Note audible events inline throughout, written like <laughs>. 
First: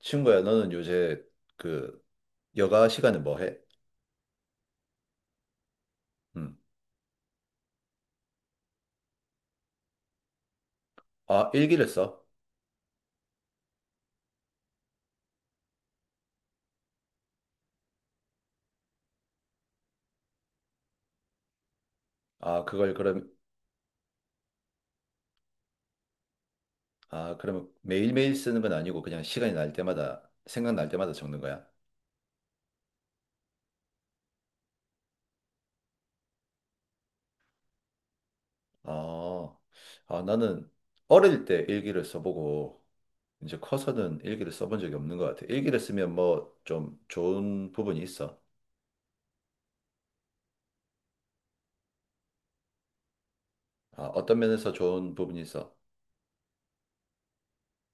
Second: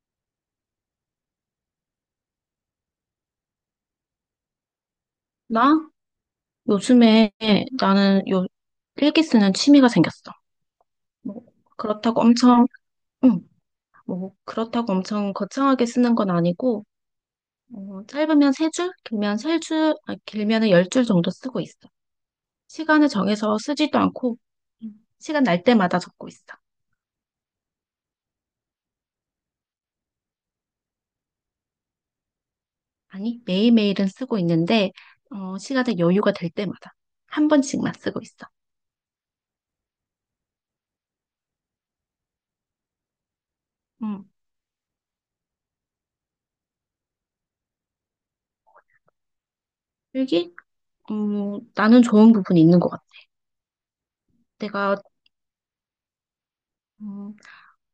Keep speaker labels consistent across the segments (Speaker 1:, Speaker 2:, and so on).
Speaker 1: 친구야, 너는 요새 그 여가 시간에 뭐 해?
Speaker 2: 나?
Speaker 1: 음.
Speaker 2: 요즘에 나는 요 일기 쓰는 취미가 생겼어. 뭐,
Speaker 1: 아, 일기를
Speaker 2: 그렇다고
Speaker 1: 써?
Speaker 2: 엄청, 응, 뭐, 그렇다고 엄청 거창하게 쓰는 건 아니고, 짧으면 세 줄, 길면 세 줄, 아, 길면은 열 줄 정도 쓰고 있어.
Speaker 1: 아, 그걸
Speaker 2: 시간을
Speaker 1: 그럼.
Speaker 2: 정해서 쓰지도 않고, 시간 날 때마다 적고 있어.
Speaker 1: 아, 그러면 매일매일 쓰는 건 아니고 그냥 시간이 날 때마다 생각날 때마다 적는 거야?
Speaker 2: 아니, 매일매일은 쓰고 있는데, 시간에 여유가 될 때마다 한 번씩만 쓰고 있어.
Speaker 1: 아, 나는 어릴 때 일기를 써보고 이제 커서는
Speaker 2: 음,
Speaker 1: 일기를 써본 적이 없는 것 같아. 일기를 쓰면 뭐 좀 좋은 부분이 있어?
Speaker 2: 일기? 나는 좋은 부분이 있는 것 같아.
Speaker 1: 아, 어떤 면에서
Speaker 2: 내가
Speaker 1: 좋은 부분이 있어?
Speaker 2: 음,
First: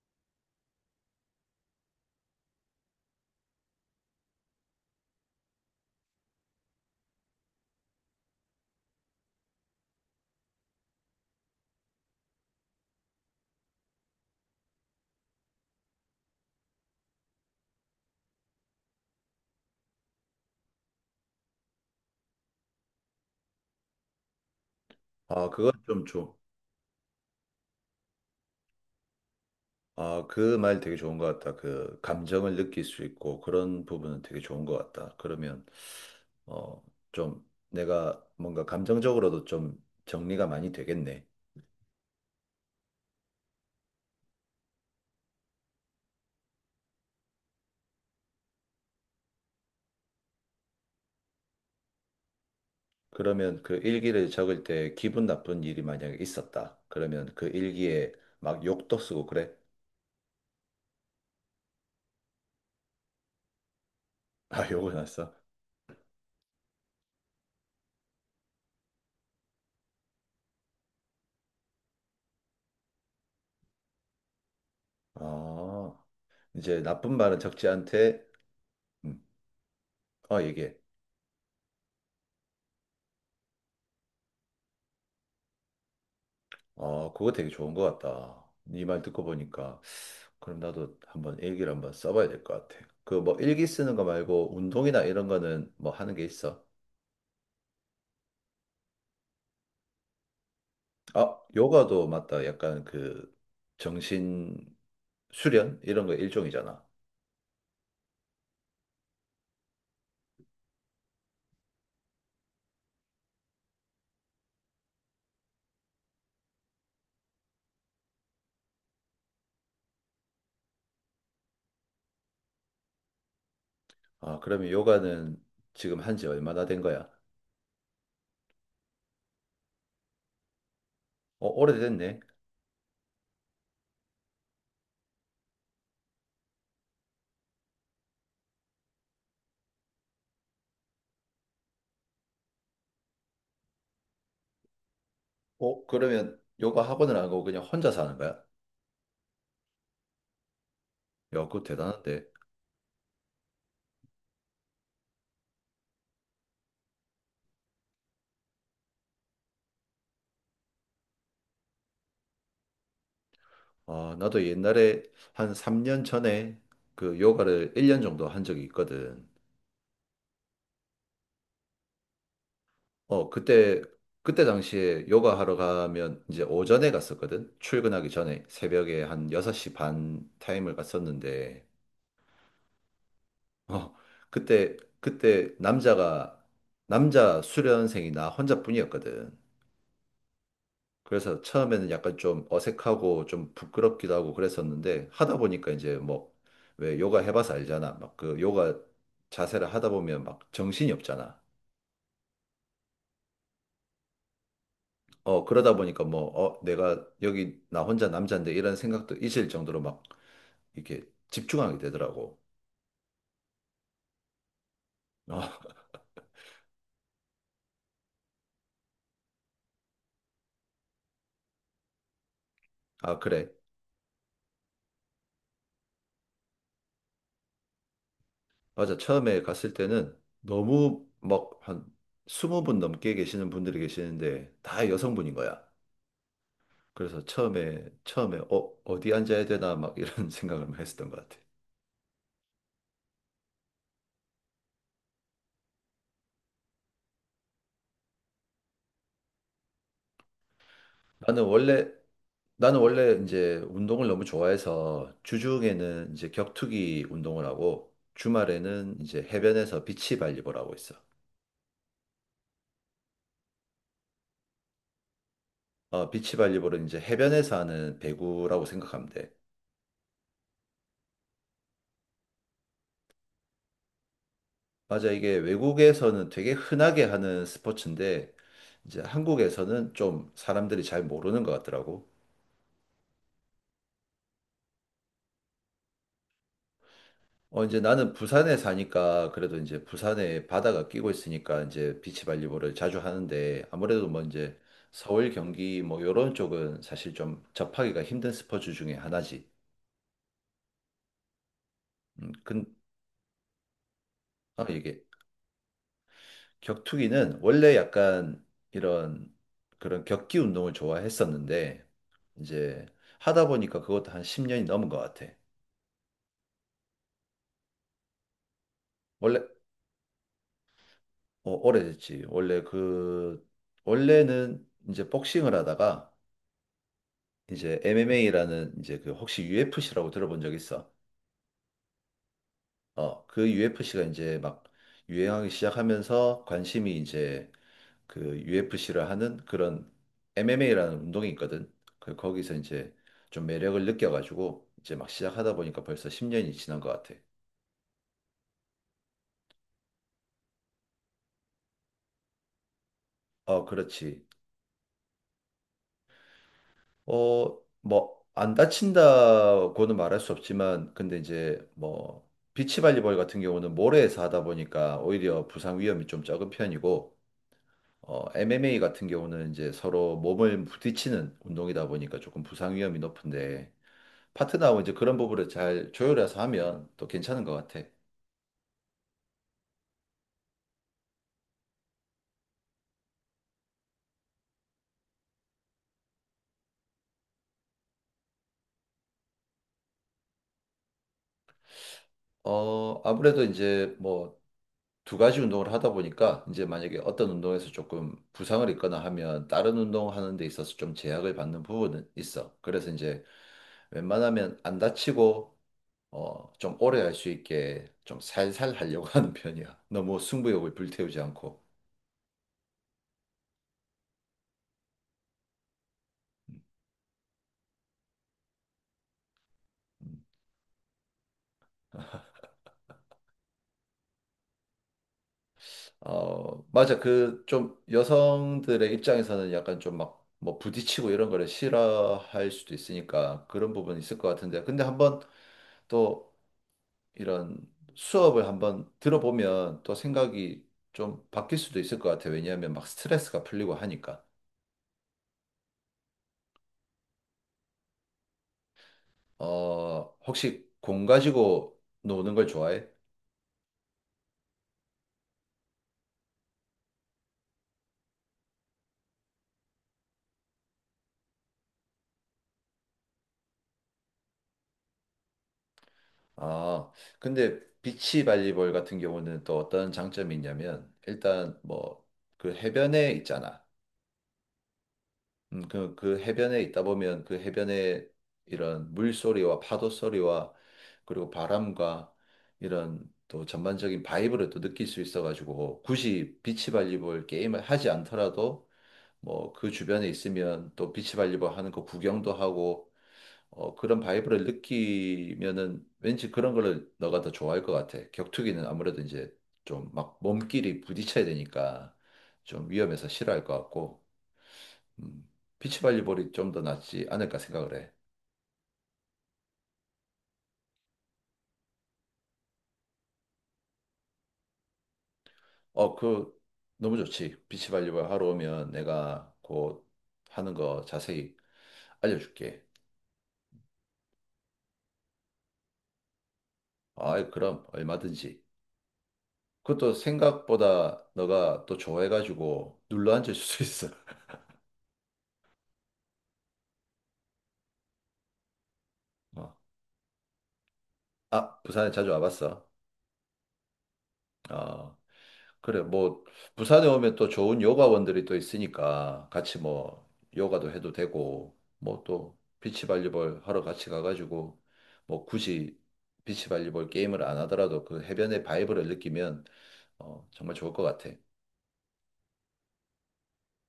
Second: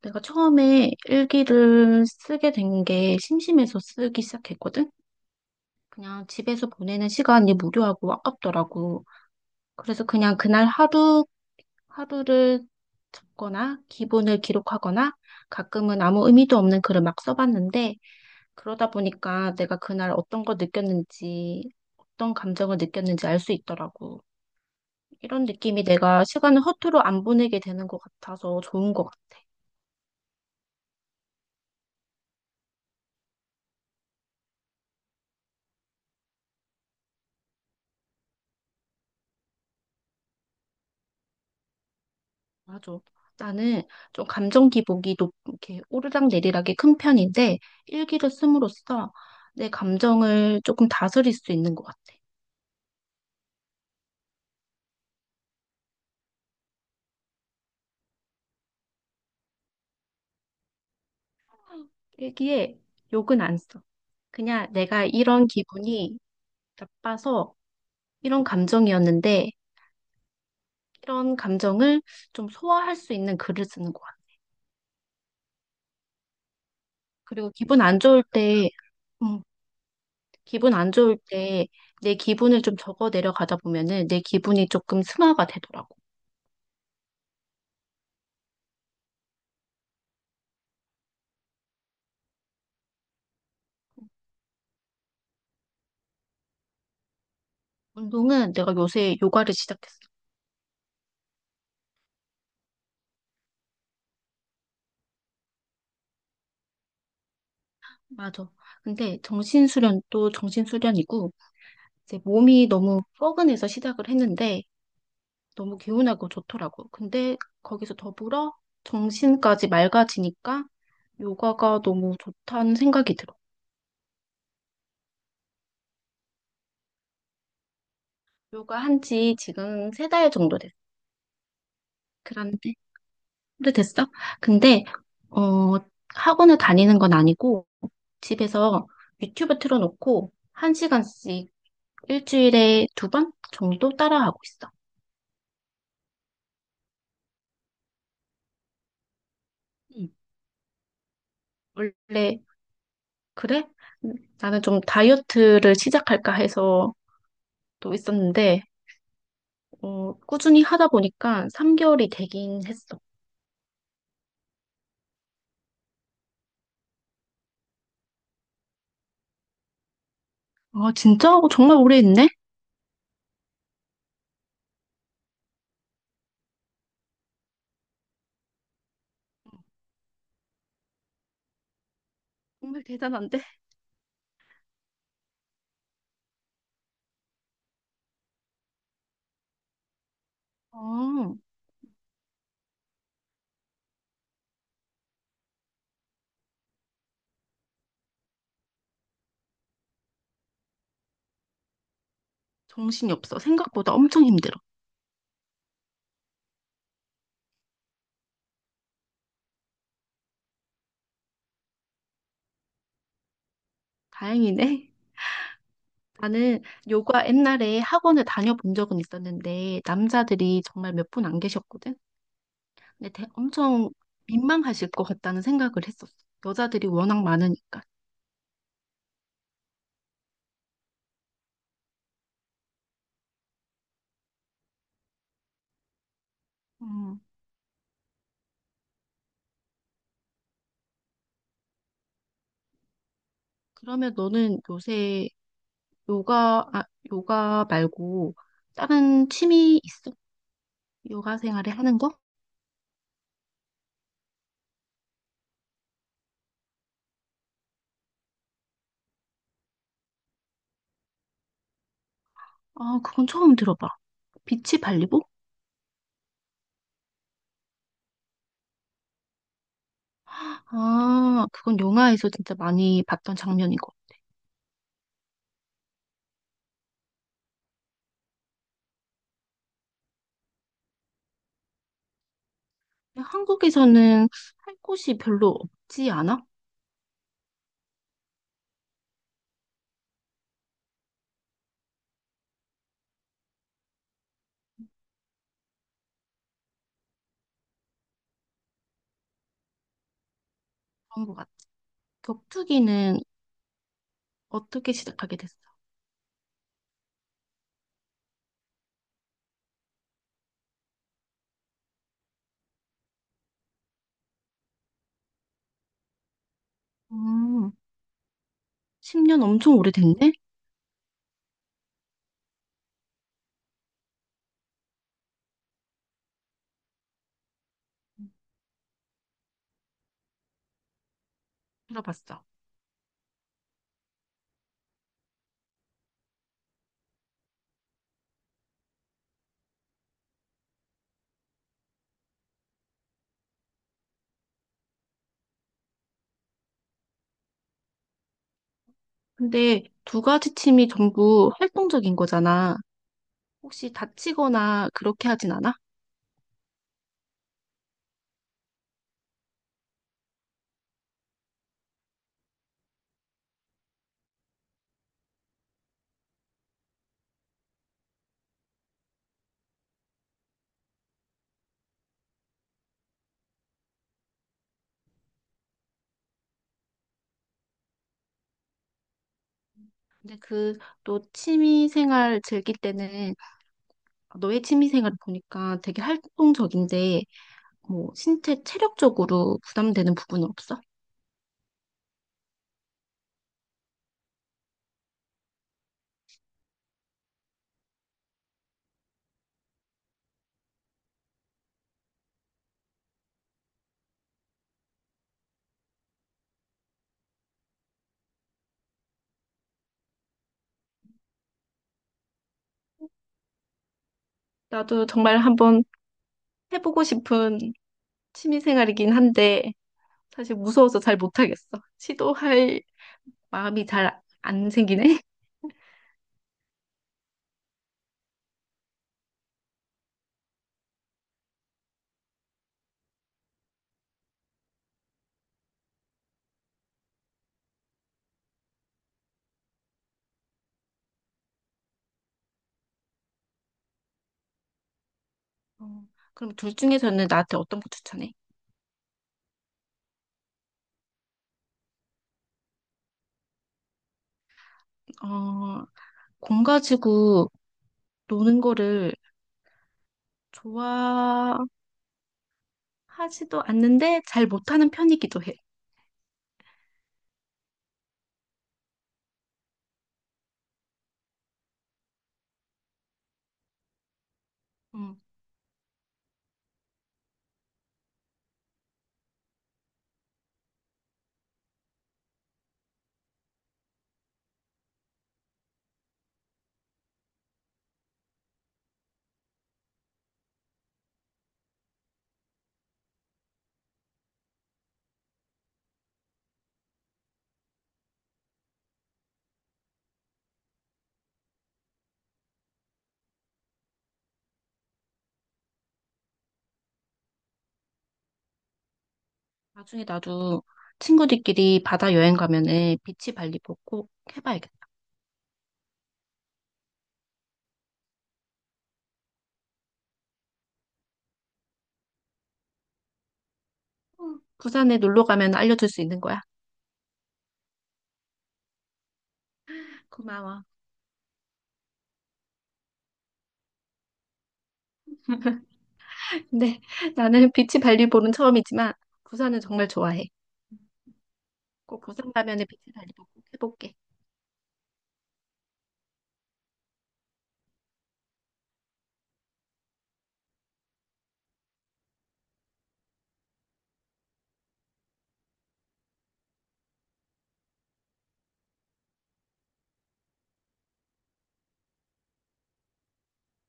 Speaker 2: 내가 처음에 일기를 쓰게 된 게 심심해서 쓰기 시작했거든? 그냥 집에서 보내는 시간이 무료하고 아깝더라고. 그래서 그냥 그날 하루를 적거나 기분을 기록하거나 가끔은 아무 의미도 없는 글을 막 써봤는데 그러다 보니까 내가 그날 어떤 걸 느꼈는지, 어떤 감정을 느꼈는지 알 수 있더라고. 이런
Speaker 1: 아, 그건
Speaker 2: 느낌이
Speaker 1: 좀
Speaker 2: 내가
Speaker 1: 줘.
Speaker 2: 시간을 허투루 안 보내게 되는 것 같아서 좋은 것 같아.
Speaker 1: 아, 그 말 되게 좋은 것 같다. 그 감정을 느낄 수 있고 그런 부분은 되게 좋은 것 같다. 그러면 어, 좀 내가 뭔가 감정적으로도 좀 정리가 많이 되겠네.
Speaker 2: 맞아. 나는 좀 감정 기복이 이렇게 오르락 내리락이 큰 편인데 일기를 씀으로써 내 감정을 조금 다스릴 수 있는 것 같아.
Speaker 1: 그러면 그 일기를 적을 때 기분 나쁜 일이 만약에 있었다. 그러면 그 일기에 막 욕도 쓰고 그래?
Speaker 2: 일기에 욕은 안 써.
Speaker 1: <laughs> 아,
Speaker 2: 그냥
Speaker 1: 욕을
Speaker 2: 내가
Speaker 1: 났어?
Speaker 2: 이런 기분이 나빠서 이런 감정이었는데 이런 감정을 좀 소화할 수 있는 글을 쓰는 것 같아.
Speaker 1: 아, 이제 나쁜 말은
Speaker 2: 그리고
Speaker 1: 적지
Speaker 2: 기분 안 좋을
Speaker 1: 않대.
Speaker 2: 때,
Speaker 1: 음,
Speaker 2: 음,
Speaker 1: 어, 얘기해.
Speaker 2: 기분 안 좋을 때 내 기분을 좀 적어 내려가다 보면은 내 기분이 조금 승화가 되더라고.
Speaker 1: 어, 그거 되게 좋은 것 같다. 네 말 듣고 보니까. 그럼 나도 한번 일기를 한번 써봐야 될 것 같아. 그 뭐 일기 쓰는 거 말고 운동이나 이런 거는 뭐 하는 게 있어?
Speaker 2: 운동은 내가 요새 요가를 시작했어.
Speaker 1: 아, 요가도 맞다. 약간 그 정신 수련 이런 거 일종이잖아.
Speaker 2: 맞아. 근데 정신수련도 정신수련이고, 이제 몸이 너무 뻐근해서 시작을 했는데, 너무 개운하고 좋더라고. 근데 거기서 더불어 정신까지 맑아지니까 요가가 너무 좋다는 생각이 들어.
Speaker 1: 아, 그러면 요가는 지금 한지 얼마나 된 거야?
Speaker 2: 요가 한지 지금 세 달 정도 됐어.
Speaker 1: 어, 오래됐네.
Speaker 2: 그런데, 오래됐어? 근데, 어, 학원을 다니는 건 아니고, 집에서 유튜브 틀어놓고, 한 시간씩 일주일에 두 번 정도 따라하고 있어.
Speaker 1: 어, 그러면 요가 학원을 안 가고 그냥 혼자 사는 거야? 야,
Speaker 2: 음.
Speaker 1: 그거 대단한데.
Speaker 2: 원래 그래? 음, 나는 좀 다이어트를 시작할까 해서 또 있었는데, 꾸준히 하다 보니까 3개월이 되긴 했어.
Speaker 1: 아, 나도 옛날에 한 3년 전에 그 요가를 1년 정도 한 적이 있거든.
Speaker 2: 아, 진짜? 어, 정말 오래 했네?
Speaker 1: 어, 그때 당시에 요가 하러 가면 이제 오전에 갔었거든. 출근하기 전에 새벽에 한 6시 반 타임을 갔었는데,
Speaker 2: 정말 대단한데?
Speaker 1: 어, 그때, 그때 남자 수련생이 나 혼자뿐이었거든.
Speaker 2: 어,
Speaker 1: 그래서 처음에는 약간 좀 어색하고 좀 부끄럽기도 하고 그랬었는데, 하다 보니까 이제 뭐, 왜 요가 해봐서 알잖아. 막 그 요가 자세를 하다 보면 막 정신이 없잖아.
Speaker 2: 정신이 없어. 생각보다 엄청 힘들어.
Speaker 1: 어, 그러다 보니까 뭐, 어, 내가 여기 나 혼자 남자인데 이런 생각도 있을 정도로 막 이렇게 집중하게 되더라고.
Speaker 2: 다행이네.
Speaker 1: 어, <laughs>
Speaker 2: 나는 요가 옛날에 학원을 다녀본 적은 있었는데, 남자들이 정말 몇 분 안 계셨거든? 근데
Speaker 1: 아, 그래.
Speaker 2: 엄청 민망하실 것 같다는 생각을 했었어. 여자들이 워낙 많으니까.
Speaker 1: 맞아. 처음에 갔을 때는 너무 막 한 스무 분 넘게 계시는 분들이 계시는데 다 여성분인 거야.
Speaker 2: 음,
Speaker 1: 그래서 어, 어디 앉아야 되나 막 이런 <laughs> 생각을 했었던 것 같아.
Speaker 2: 그러면 너는 요새 요가, 아, 요가 말고 다른 취미 있어? 요가
Speaker 1: 나는
Speaker 2: 생활에
Speaker 1: 원래
Speaker 2: 하는 거?
Speaker 1: 나는 원래 이제 운동을 너무 좋아해서 주중에는 이제 격투기 운동을 하고 주말에는 이제 해변에서 비치 발리볼 하고 있어.
Speaker 2: 아, 그건 처음 들어봐. 비치 발리보?
Speaker 1: 어, 비치 발리볼은 이제 해변에서 하는 배구라고 생각하면 돼.
Speaker 2: 아, 그건 영화에서 진짜 많이 봤던 장면이고.
Speaker 1: 맞아, 이게 외국에서는 되게 흔하게 하는 스포츠인데 이제 한국에서는 좀 사람들이 잘 모르는 것 같더라고.
Speaker 2: 근데 한국에서는 할 곳이 별로 없지 않아?
Speaker 1: 어, 이제 나는 부산에 사니까 그래도 이제 부산에 바다가 끼고 있으니까 이제 비치발리볼을 자주 하는데 아무래도 뭐 이제 서울, 경기 뭐 요런 쪽은 사실 좀 접하기가 힘든 스포츠 중에 하나지.
Speaker 2: 그런 것 같아.
Speaker 1: 음, 근,
Speaker 2: 격투기는
Speaker 1: 아,
Speaker 2: 어떻게
Speaker 1: 이게
Speaker 2: 시작하게 됐어?
Speaker 1: 격투기는 원래 약간 이런 그런 격기 운동을 좋아했었는데 이제 하다 보니까 그것도 한 10년이 넘은 것 같아.
Speaker 2: 음, 10년
Speaker 1: 원래,
Speaker 2: 엄청 오래됐네?
Speaker 1: 어, 오래됐지. 원래는 이제 복싱을 하다가 이제
Speaker 2: 음,
Speaker 1: MMA라는 이제 그 혹시 UFC라고 들어본 적 있어?
Speaker 2: 들어봤어.
Speaker 1: 어, 그 UFC가 이제 막 유행하기 시작하면서 관심이 이제 그 UFC를 하는 그런 MMA라는 운동이 있거든. 그 거기서 이제 좀 매력을 느껴가지고 이제 막 시작하다 보니까 벌써 10년이 지난 것 같아.
Speaker 2: 근데 두 가지 취미 전부 활동적인 거잖아.
Speaker 1: 어,
Speaker 2: 혹시
Speaker 1: 그렇지.
Speaker 2: 다치거나 그렇게 하진 않아?
Speaker 1: 어, 뭐 안 다친다고는 말할 수 없지만 근데 이제 뭐 비치 발리볼 같은 경우는 모래에서 하다 보니까 오히려 부상 위험이 좀 적은 편이고 어, MMA 같은 경우는 이제 서로 몸을 부딪히는 운동이다 보니까 조금 부상 위험이 높은데 파트너하고 이제 그런 부분을 잘 조율해서 하면 또 괜찮은 것 같아.
Speaker 2: 근데 그 또 취미 생활 즐길 때는 너의 취미 생활을 보니까 되게 활동적인데 뭐 신체 체력적으로 부담되는 부분은 없어?
Speaker 1: 어, 아무래도 이제 뭐 두 가지 운동을 하다 보니까 이제 만약에 어떤 운동에서 조금 부상을 입거나 하면 다른 운동하는 데 있어서 좀 제약을 받는 부분은 있어. 그래서 이제 웬만하면 안 다치고 어, 좀 오래 할 수 있게 좀 살살 하려고 <laughs> 하는 편이야. 너무 승부욕을 불태우지 않고.
Speaker 2: 나도 정말 한번 해보고 싶은 취미 생활이긴 한데 사실 무서워서 잘 못하겠어. 시도할 마음이 잘 안 생기네.
Speaker 1: 어, 맞아. 그 좀 여성들의 입장에서는 약간 좀 막 뭐 부딪히고 이런 거를 싫어할 수도 있으니까 그런 부분이 있을 것 같은데. 근데 한번 또 이런 수업을 한번 들어보면 또 생각이 좀 바뀔 수도 있을 것 같아요. 왜냐하면 막 스트레스가 풀리고 하니까.
Speaker 2: 어, 그럼 둘 중에서는 나한테 어떤 거 추천해?
Speaker 1: 어, 혹시 공 가지고 노는 걸 좋아해?
Speaker 2: 어, 공 가지고 노는 거를 좋아하지도 않는데 잘 못하는 편이기도 해.
Speaker 1: 아, 근데 비치 발리볼 같은 경우는 또 어떤 장점이 있냐면 일단 뭐 그 해변에 있잖아.
Speaker 2: 응.
Speaker 1: 그 해변에 있다 보면 그 해변에 이런 물소리와 파도 소리와 그리고 바람과 이런 또 전반적인 바이브를 또 느낄 수 있어가지고 굳이 비치발리볼 게임을 하지 않더라도 뭐 그 주변에 있으면 또 비치발리볼 하는 거 구경도 하고 어, 그런 바이브를 느끼면은 왠지 그런 거를 너가 더 좋아할 것 같아. 격투기는 아무래도 이제 좀 막 몸끼리 부딪혀야 되니까 좀 위험해서 싫어할 것 같고. 음, 비치발리볼이 좀 더 낫지 않을까 생각을 해.
Speaker 2: 나중에 나도 친구들끼리 바다 여행 가면은 비치 발리볼 꼭 해봐야겠다.
Speaker 1: 어, 그 너무 좋지. 비치발리볼 하러 오면 내가 곧 하는 거 자세히 알려줄게.
Speaker 2: 응. 부산에 놀러 가면 알려줄 수 있는 거야.
Speaker 1: 아, 그럼 얼마든지. 그것도
Speaker 2: 고마워.
Speaker 1: 생각보다 너가 또 좋아해가지고 눌러 앉을 수 있어.
Speaker 2: 근데 <laughs> 나는 비치 발리볼은 처음이지만
Speaker 1: 어.
Speaker 2: 부산은 정말 좋아해.
Speaker 1: 아, 부산에
Speaker 2: 꼭
Speaker 1: 자주
Speaker 2: 부산 가면은
Speaker 1: 와봤어.
Speaker 2: 비치 발리볼 꼭 해볼게.
Speaker 1: 어. 그래, 뭐, 부산에 오면 또 좋은 요가원들이 또 있으니까 같이 뭐, 요가도 해도 되고, 뭐 또, 비치발리볼 하러 같이 가가지고, 뭐 굳이 비치발리볼 게임을 안 하더라도 그 해변의 바이브를 느끼면, 어, 정말 좋을 것 같아.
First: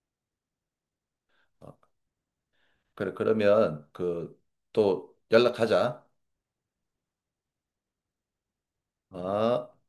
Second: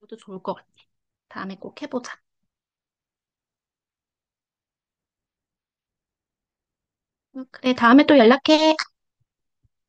Speaker 2: 너도 좋을 것 같아. 다음에
Speaker 1: 어,
Speaker 2: 꼭 해보자.
Speaker 1: 그래, 그러면 그, 또 연락하자.
Speaker 2: 응, 그래, 다음에 또 연락해.
Speaker 1: 아